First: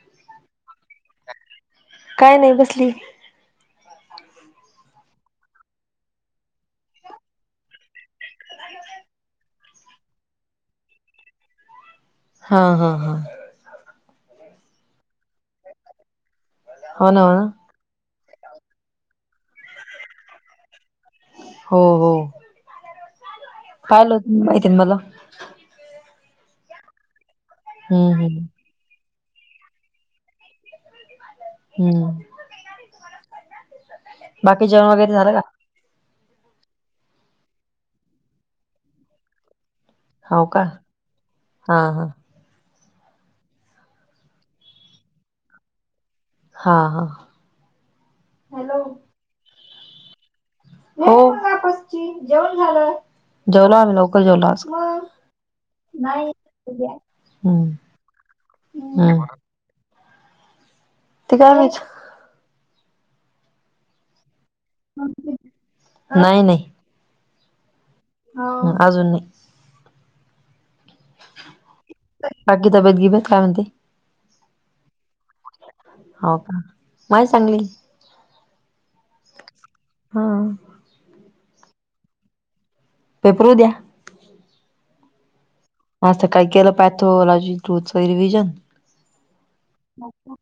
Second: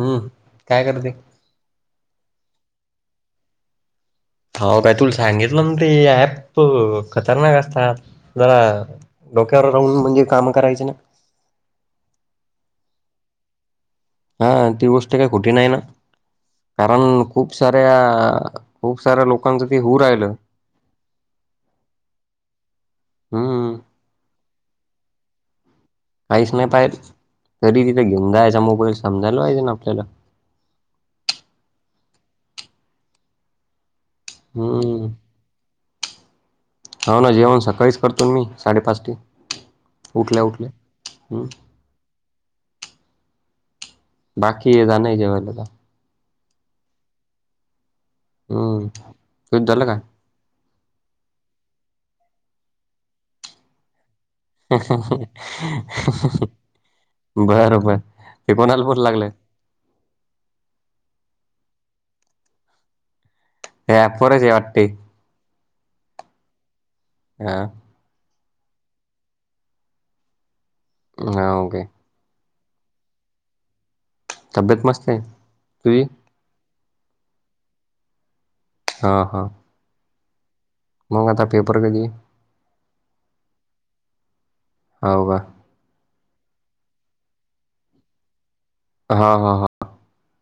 हम्म काय करते? काय नाय बसली. हाव काय तुला सांगितलं नं ते ऍप खतरनाक असतात जरा डोक्यावर राहून म्हणजे कामं करायची नाय. हा हा हा हा ती गोष्ट काय खोटी नाय नं कारण हो ना हो ना खूप साऱ्या खूप साऱ्या लोकांचं ते होऊ राहिलं हो हो हम्म आलत नाय किन बघा काहीच नाय पाय तरी तिथे हम्म घेऊन हम्म जायचा मोबाईल समजायला पाहियजे ना आपल्याला हम्म बाकी जेवण हम्म वगैरे झालं का? हाव ना जेवण सकाळीच करतो नं मी साडेपाच ते उठल्या हाव का, उठल्या हम्म हा हा बाकी जाणाय जेवायला आता हा हा हॅलो हम्म, तुमचं झालं काय? हो पस ची जेवणं झालं जेवला लवकर जेवलास हो नाही [inaudible] हं बरं बर ते कोणाला बोलू हं लागलं ते काय पाहिजे हया ऍप वरच ये ऍप नाय नाही. हा हा अजून नाही. हांव काय बाकी तब्बेत गीबेत काय म्हणते तब्बेत मस्त आहे. तुझी हाव का माय चांगली हा हा हां मंग आता पेपर कधी पेपर उदया. हाव का. आज त काय केलं पॅथलॉजी रोजच रिविजन हा हा हा आता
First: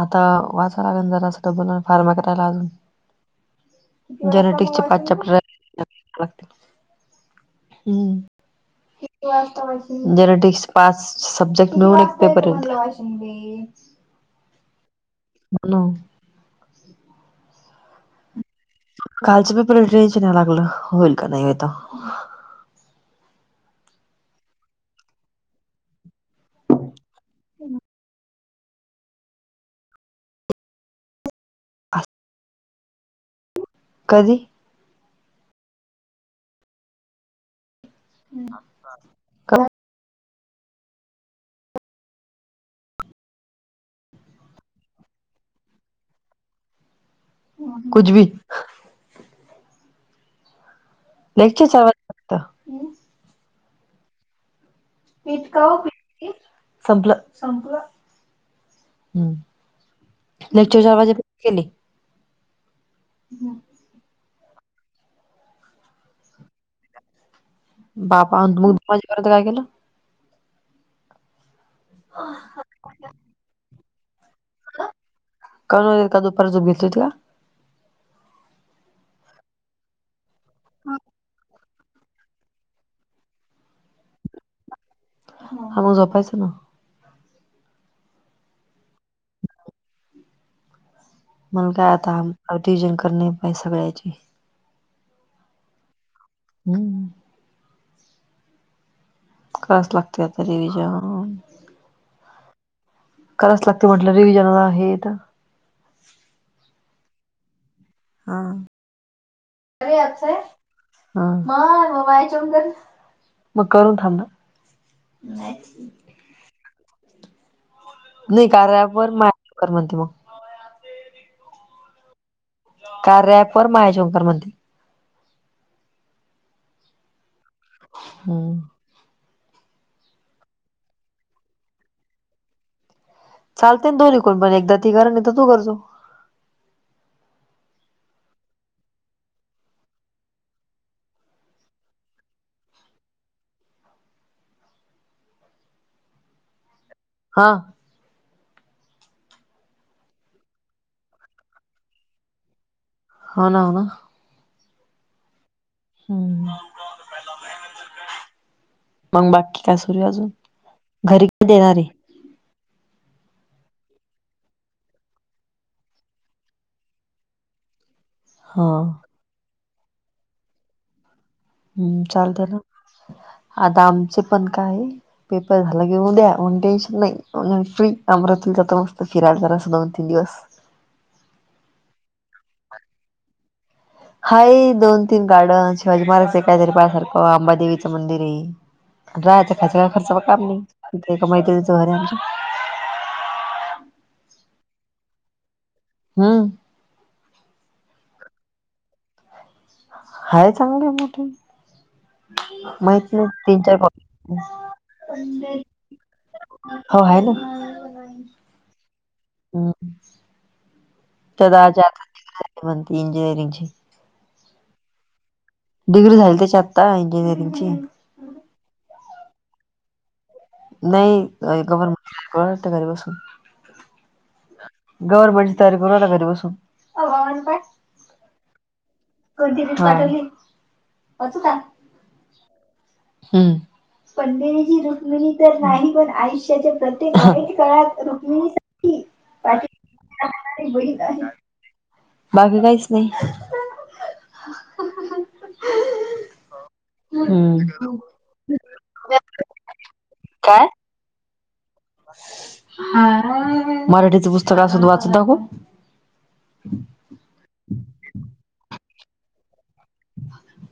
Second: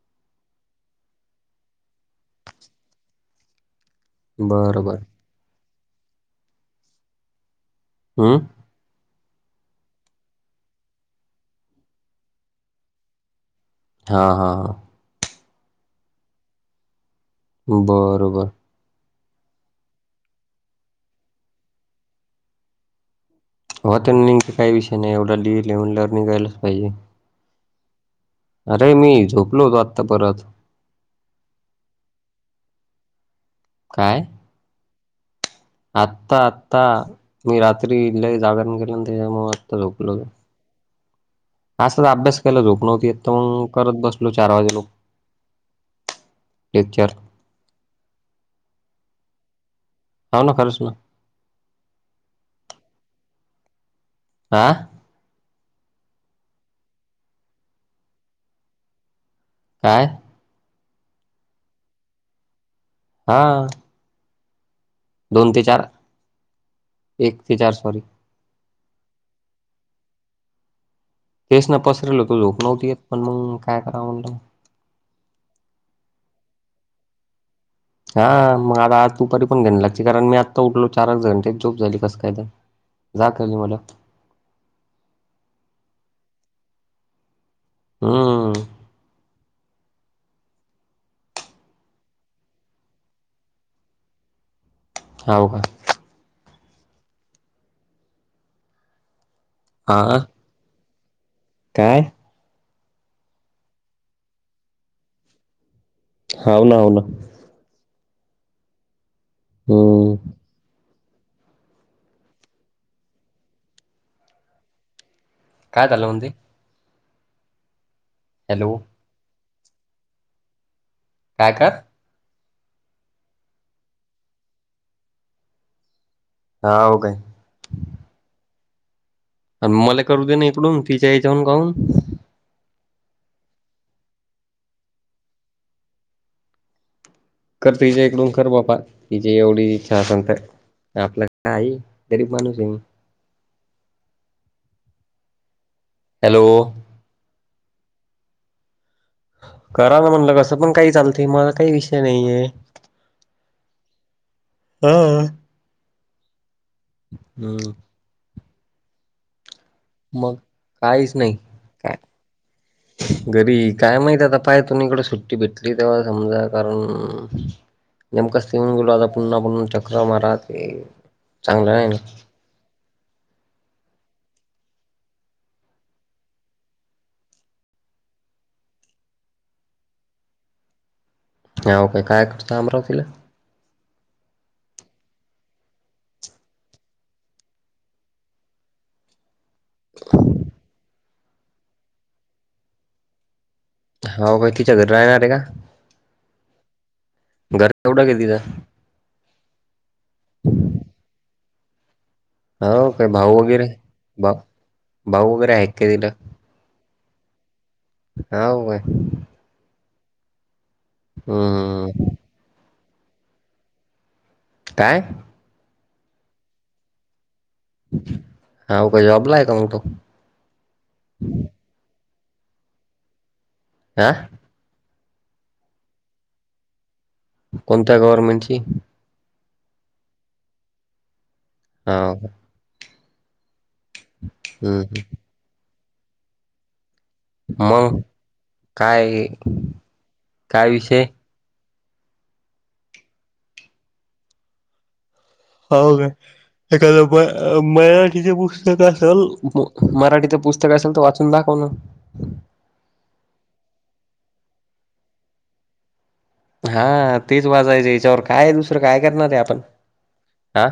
आता वाचाय लागल जरासं डबल अनं फार्मा करायला अजून जेनेटिक्सचे बरोबर पाच चॅप्टर येत लाग लागतील. हम्म हूं जेनेटिक्स पाच सब्जेक्ट मिळून एक पेपर ये. हेच हां हां हां [unintelligible] बरोबर कालच्या पेपरला मी [unintelligible] ना लागलं होईल का नाय आता हो ते निगंते काय विषय नाय एवढ लिहिला म्हणल्यावर निघायलाच पाहिजे. [unintelligible] अरे मी झोपलो होतो आत्ता परत काय? कधी आत्ता आत्ता मी रात्री लय जागर केलं त्याच्यामुळ आत्ता झोपलो मी अस तर अभ्यास केला झोप नव्हती तर मग करत बसलो चार वाजे लोक टचर कुछ भी. हऊ ना खरस ना. लक्चच. आ मीटका संपलं संपलं हम्. काय? लेक्चर चार वाजे केले. हा. दोन ते चार एक ते चार सॉरी. पाह मगु कर काय केलं? तेच ना पसरल तो झोक नवती येत पण मग काय कराव म्हणलं. कनल का दुपार जोप घेतोय तला. हा मग आता आज दुपारी पण घ्याणला ची कारण मी आत्ता उठलो चार आट घंटे झोप झाली कस काय त जागं आली मला हां मग जपायच ना. हम्म. मण काय आता अवती जिन करणे बाय सगळ्यांची. हो का? हम्म. कळस हा लागते तरी विज काय? करायच लागते म्हटलं रिव्हजन आहेत. हो ना हो ना. हा अे हम्म साहेब. मग करून थांब. काय झालं ओ दि नाही हॅलो कार्यावरर माझ म्हणते मग. काय का? का रॅपर मायाशंकर म हा हो काय? हम्म. आणि मला करू दे ना इकडून तिच्या याच्याहून काऊून चालते ना दोननी कोण एकदा ती करा नाही तर तू करचो. कर तिच्या इकडून कर बापा तिची एवढी इच्छा असल तर. आपला का आहे गरीब माणूस आहे. हॅलो! हा. करा ना म्हणलं कसं पण काही चालत मला काही विषय नाहीये. होन ना. हा. हम्म. हम्म. मग बाकी काय सुरू अजून मग काहीच घरी नाही. देणारे. काय घरी काय माहित आता पाय तु् इकडं सुट्टी भेटली तेव्हा समजा कारण [inaudible] नेमकाच तेऊन हा गेलो आता पुन्हा पु चक्र मारा ते चांगलं नाही हम्म ना चालते ना आता आमचे पण काय पेपर झाला कीऊन द्या म्ह टेन्शन नाही फ्री अमरात जात मस्त फिरायल करा अस दोन तीन दिवस. ह ओ काे काय करतं अमरावतीला. हाय दोन तीन गार्डन शिवाजी महाराजचे काहीतरी पायसारखं अंबादेवीचं मंदिर आहे. राहाचा खा खर्च काम नाही तिथं एका मैत्रीनीच घर आहे आमच्या हो का तिच्या घरी राहणार आहे का? हम्म घर एवढा ग तिचां हाय चांगले मोठे हो काय माहित नाही भाऊ तीन वगैरे चार भा भाऊ वगैरे आहे काय तिला हो आहे ना. हाउ व्हाय. हम्म तदा जात हम्म म्ह इंजिनीयरिंगची. काय डिग्री झाली त्याची आत्ता इंजिनिअरिंगची. हा काय जॉबलाय का मग तो नाही गर्मंट त्या घरी बसून. आह गवर्मेटची तयारी करूय ना घरी बसून. [unintelligible] कोणत्या गर्व्हमेंटची? कोणती रील पटवली वाचू का? हो पंडिरीची हम्म रुक्मिणी तर नाही पण आयुष्याच्या प्रत्येक वाईट काळात मग रुक्मिणीसाठी काय पाठीणारे काय बैल विषय आहे. बाकी काहीच नाही. हो का? एखादं हम्म मराठीचे पुस्तक असेल मराठीच पुस्तक असेल तर वाच कंद कोण? ह मराठीचे पुस्तक असत वाचत दाखव. हा तेच वाजयचे याच्यावर काय दुसरं काय करणार आहे आपण हा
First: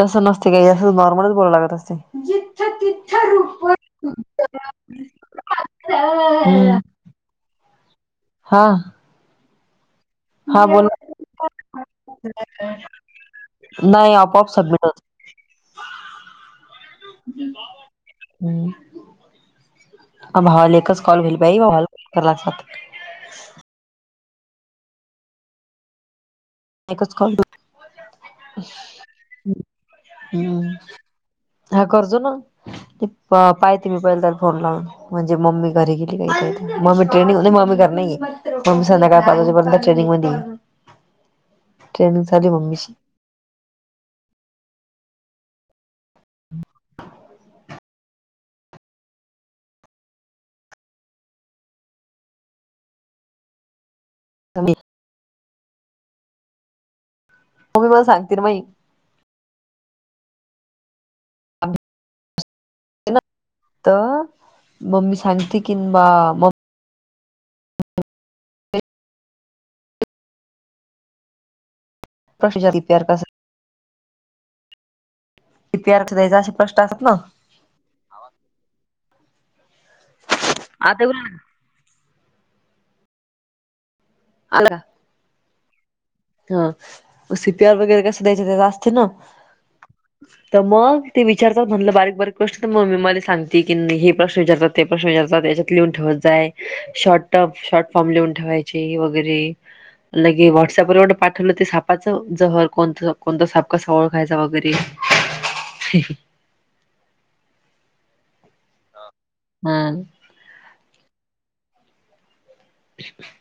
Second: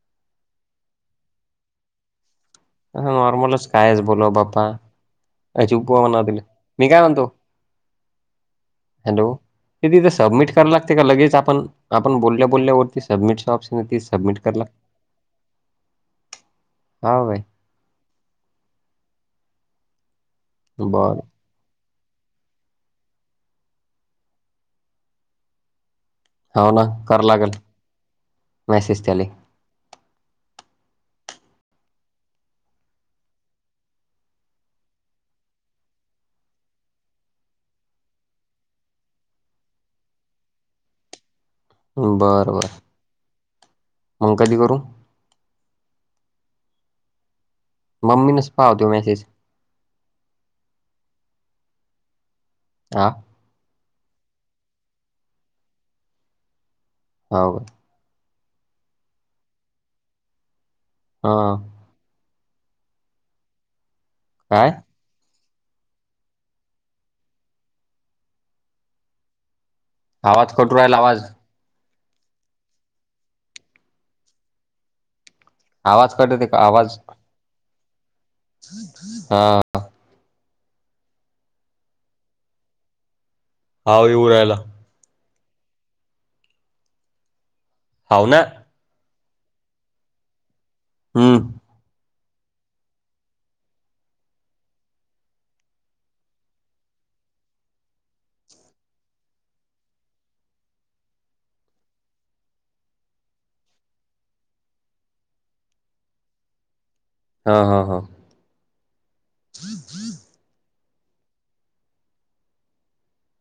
तसं नसते काही असं नॉर्मलच बोलं लागत असते. जिथे ती नॉर्मलच कायस बोल बाप्पा अ च उप म्हणतील हम्म मी काय म्हणतो. हा हॅलो इ सबमिट हा करा बोल लागते का लगेच आपण आपण बोलल्या बोलल्यावरती सबमिट चा ऑप्शन येते नाही सबमिट करा [unintelligible] हा भाई हम् अ भावाल एकच कॉल बरं वईल बाई बालॉल कलाात. हो ना एकच करा कॉल लागेल मेसेज त्याले हम्. हा करजो ना पाहती मी पहिल तर फोन लावून. म्हणजे मम्मी घरी गेली काही का मम्मी ट्रेनंग म्हणजे मम्मी कर नाहीये मम्मी संध्याकाळ पाजच्या पर् [unintelligible] बर बर मम्मीची मग कधी करू. हम मम्मीच पहावा तो मॅसेज हा मम्मी हो तुही मला सांगतील माहि हा तर काय मम्मी सांगते किंवा आवाज कठो, राहीला आवाज. [unintelligible] आवाज कट होते का आवाज [unintelligible] हा. [unintelligible] हा येऊ राहिला. [unintelligible] वगैरे कसं हाव ना द्यायच त्यात असते नव त्यामुळं, ते हम्म विचार. म्हटलं बारीक बारीक गोष्ट तर मम्मी मला सांग की, हे प्रश्न विचारतात ते, प्रश्न विचारतात त्याच्यात लिहून ठेवत जाय. शॉट टाॅप शॉर्ट फॉर्म लिहून ठेवायचे, वगैरे लगे व्हॉट्सअप वगैरे. पाठवलं ते सापाचं, जहर कोण कोणता साप कसा ओळखायचा वगैरे. [unintelligible] हा हा हा. हां. [inaudible]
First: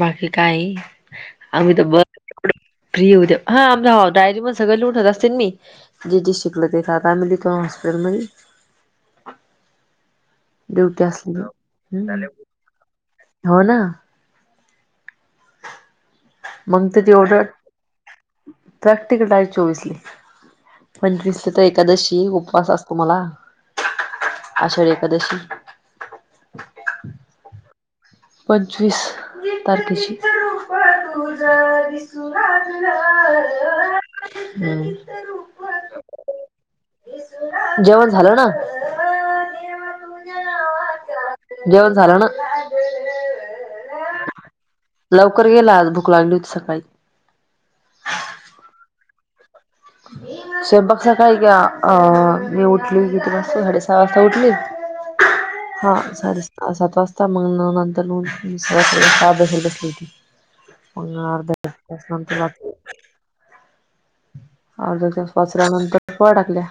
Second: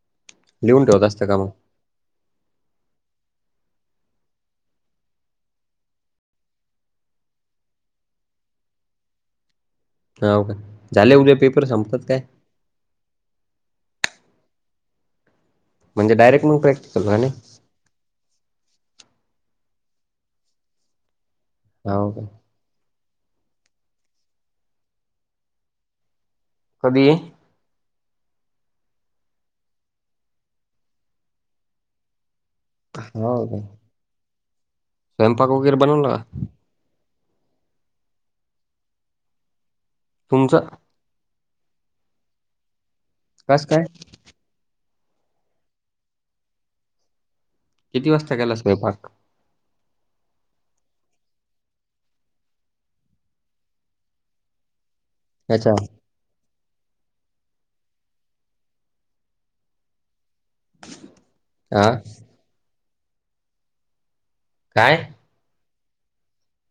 बाकी काही, लिहून ठेवत असतं का मग आम्ही तर ब फ्री हो दे, हा... आम डायरी मध्ये सगळं लिहून ठेवत असते मी. जे जे शिकलो ते, [unintelligible] हॉस्पिटल मध्ये. हाव का ड्युटी झाले उद्या असली, पेपर संपतात काय हम.. हो ना. म्हणजे डायरेक्ट. मग प्रॅक्टिकल ची का नाही ऑडर, प्रॅक्टिकट आहे चोवीसली. पंचवीसला तर हाव काय एकादशी उपवास असतो, मला आषाढी एकादशी. कधी. पंचवीस तारके ची. जिथं तिथं रुप, तुझं दिसू लागलं. हो का. हम्म. स्वयंपाक वगैरे बनवला. जेवण झालं ना, देवा तुझ्या तुमचं नावाचं. जेवण झालं ना. कसं काय. लवकर गेला आज, भूक लागली होती सकाळी. किती वाजता केला स्वयंपाक. स्वयंपाक सकाळी का अ.. मी उठली किती वाजता साडे सहा वाजता उठली. [unintelligible] अच्छा. हा, सात वाजता मग, नंतर अभ्यासाला बसली होती. मग अर्धा हा तास नंतर, वाच काय अर्धा तास वाचल्यानंतर [unintelligible] टाकल्या.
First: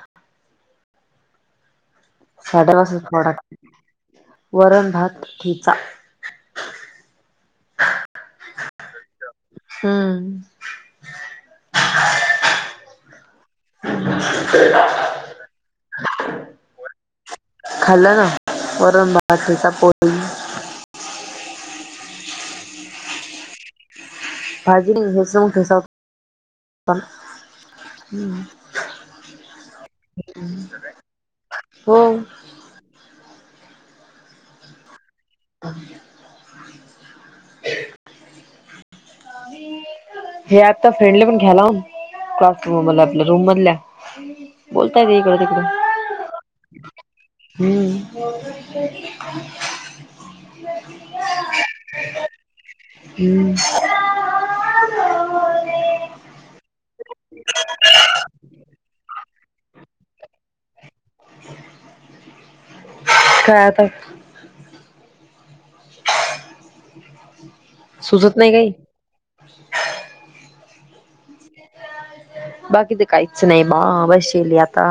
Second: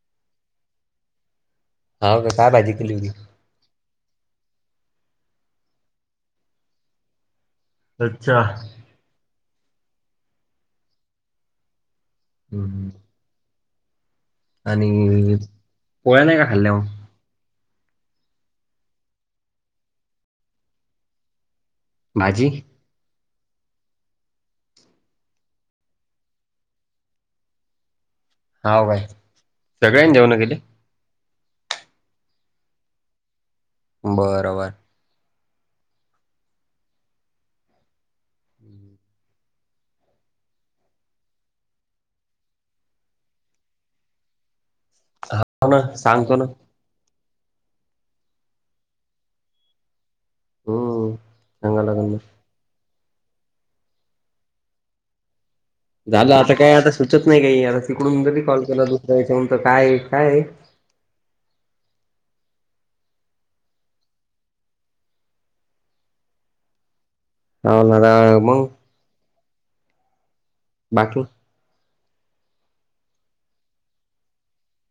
हाव का काय भाजी साड्या केली होती [unintelligible] वरण भात ठेचा. अच्छा. हम्. हम्म. हम्म. [inaudible] आणि पोळ्या नाही कां, खाल्ल्या मग. खाल्याना, वरण, भात, ठेचा पोळी. भाजी. भाजी हे [unintelligible] हम. हाव काय सगळ्यांनी जेवण केले हो.. बर‌ बर. [unintelligible] हे आता फ्रेंडली पण घ्यायला क्लासरूम मध आपल्या रूम मधल्या हो बोलतायेत ना सांगतो ना इकडं तिकडं हम्म हम्म चगा लागन म हम्म झालं आता काय आता सुचत नाही काही आता तिकडून जरी कॉल केला दुसऱ्या विषयत काय काय काय आता [inaudible] हल सुचत नाही काही बाकी बाकी तर काहीच नाही बा बसली आता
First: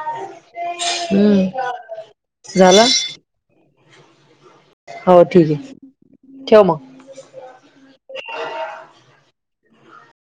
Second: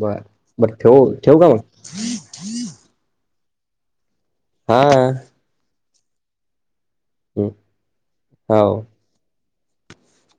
बर बर ठेवू ठेवू का मग हम्म झालं हो ठीक आहे ठेव मग ह हो,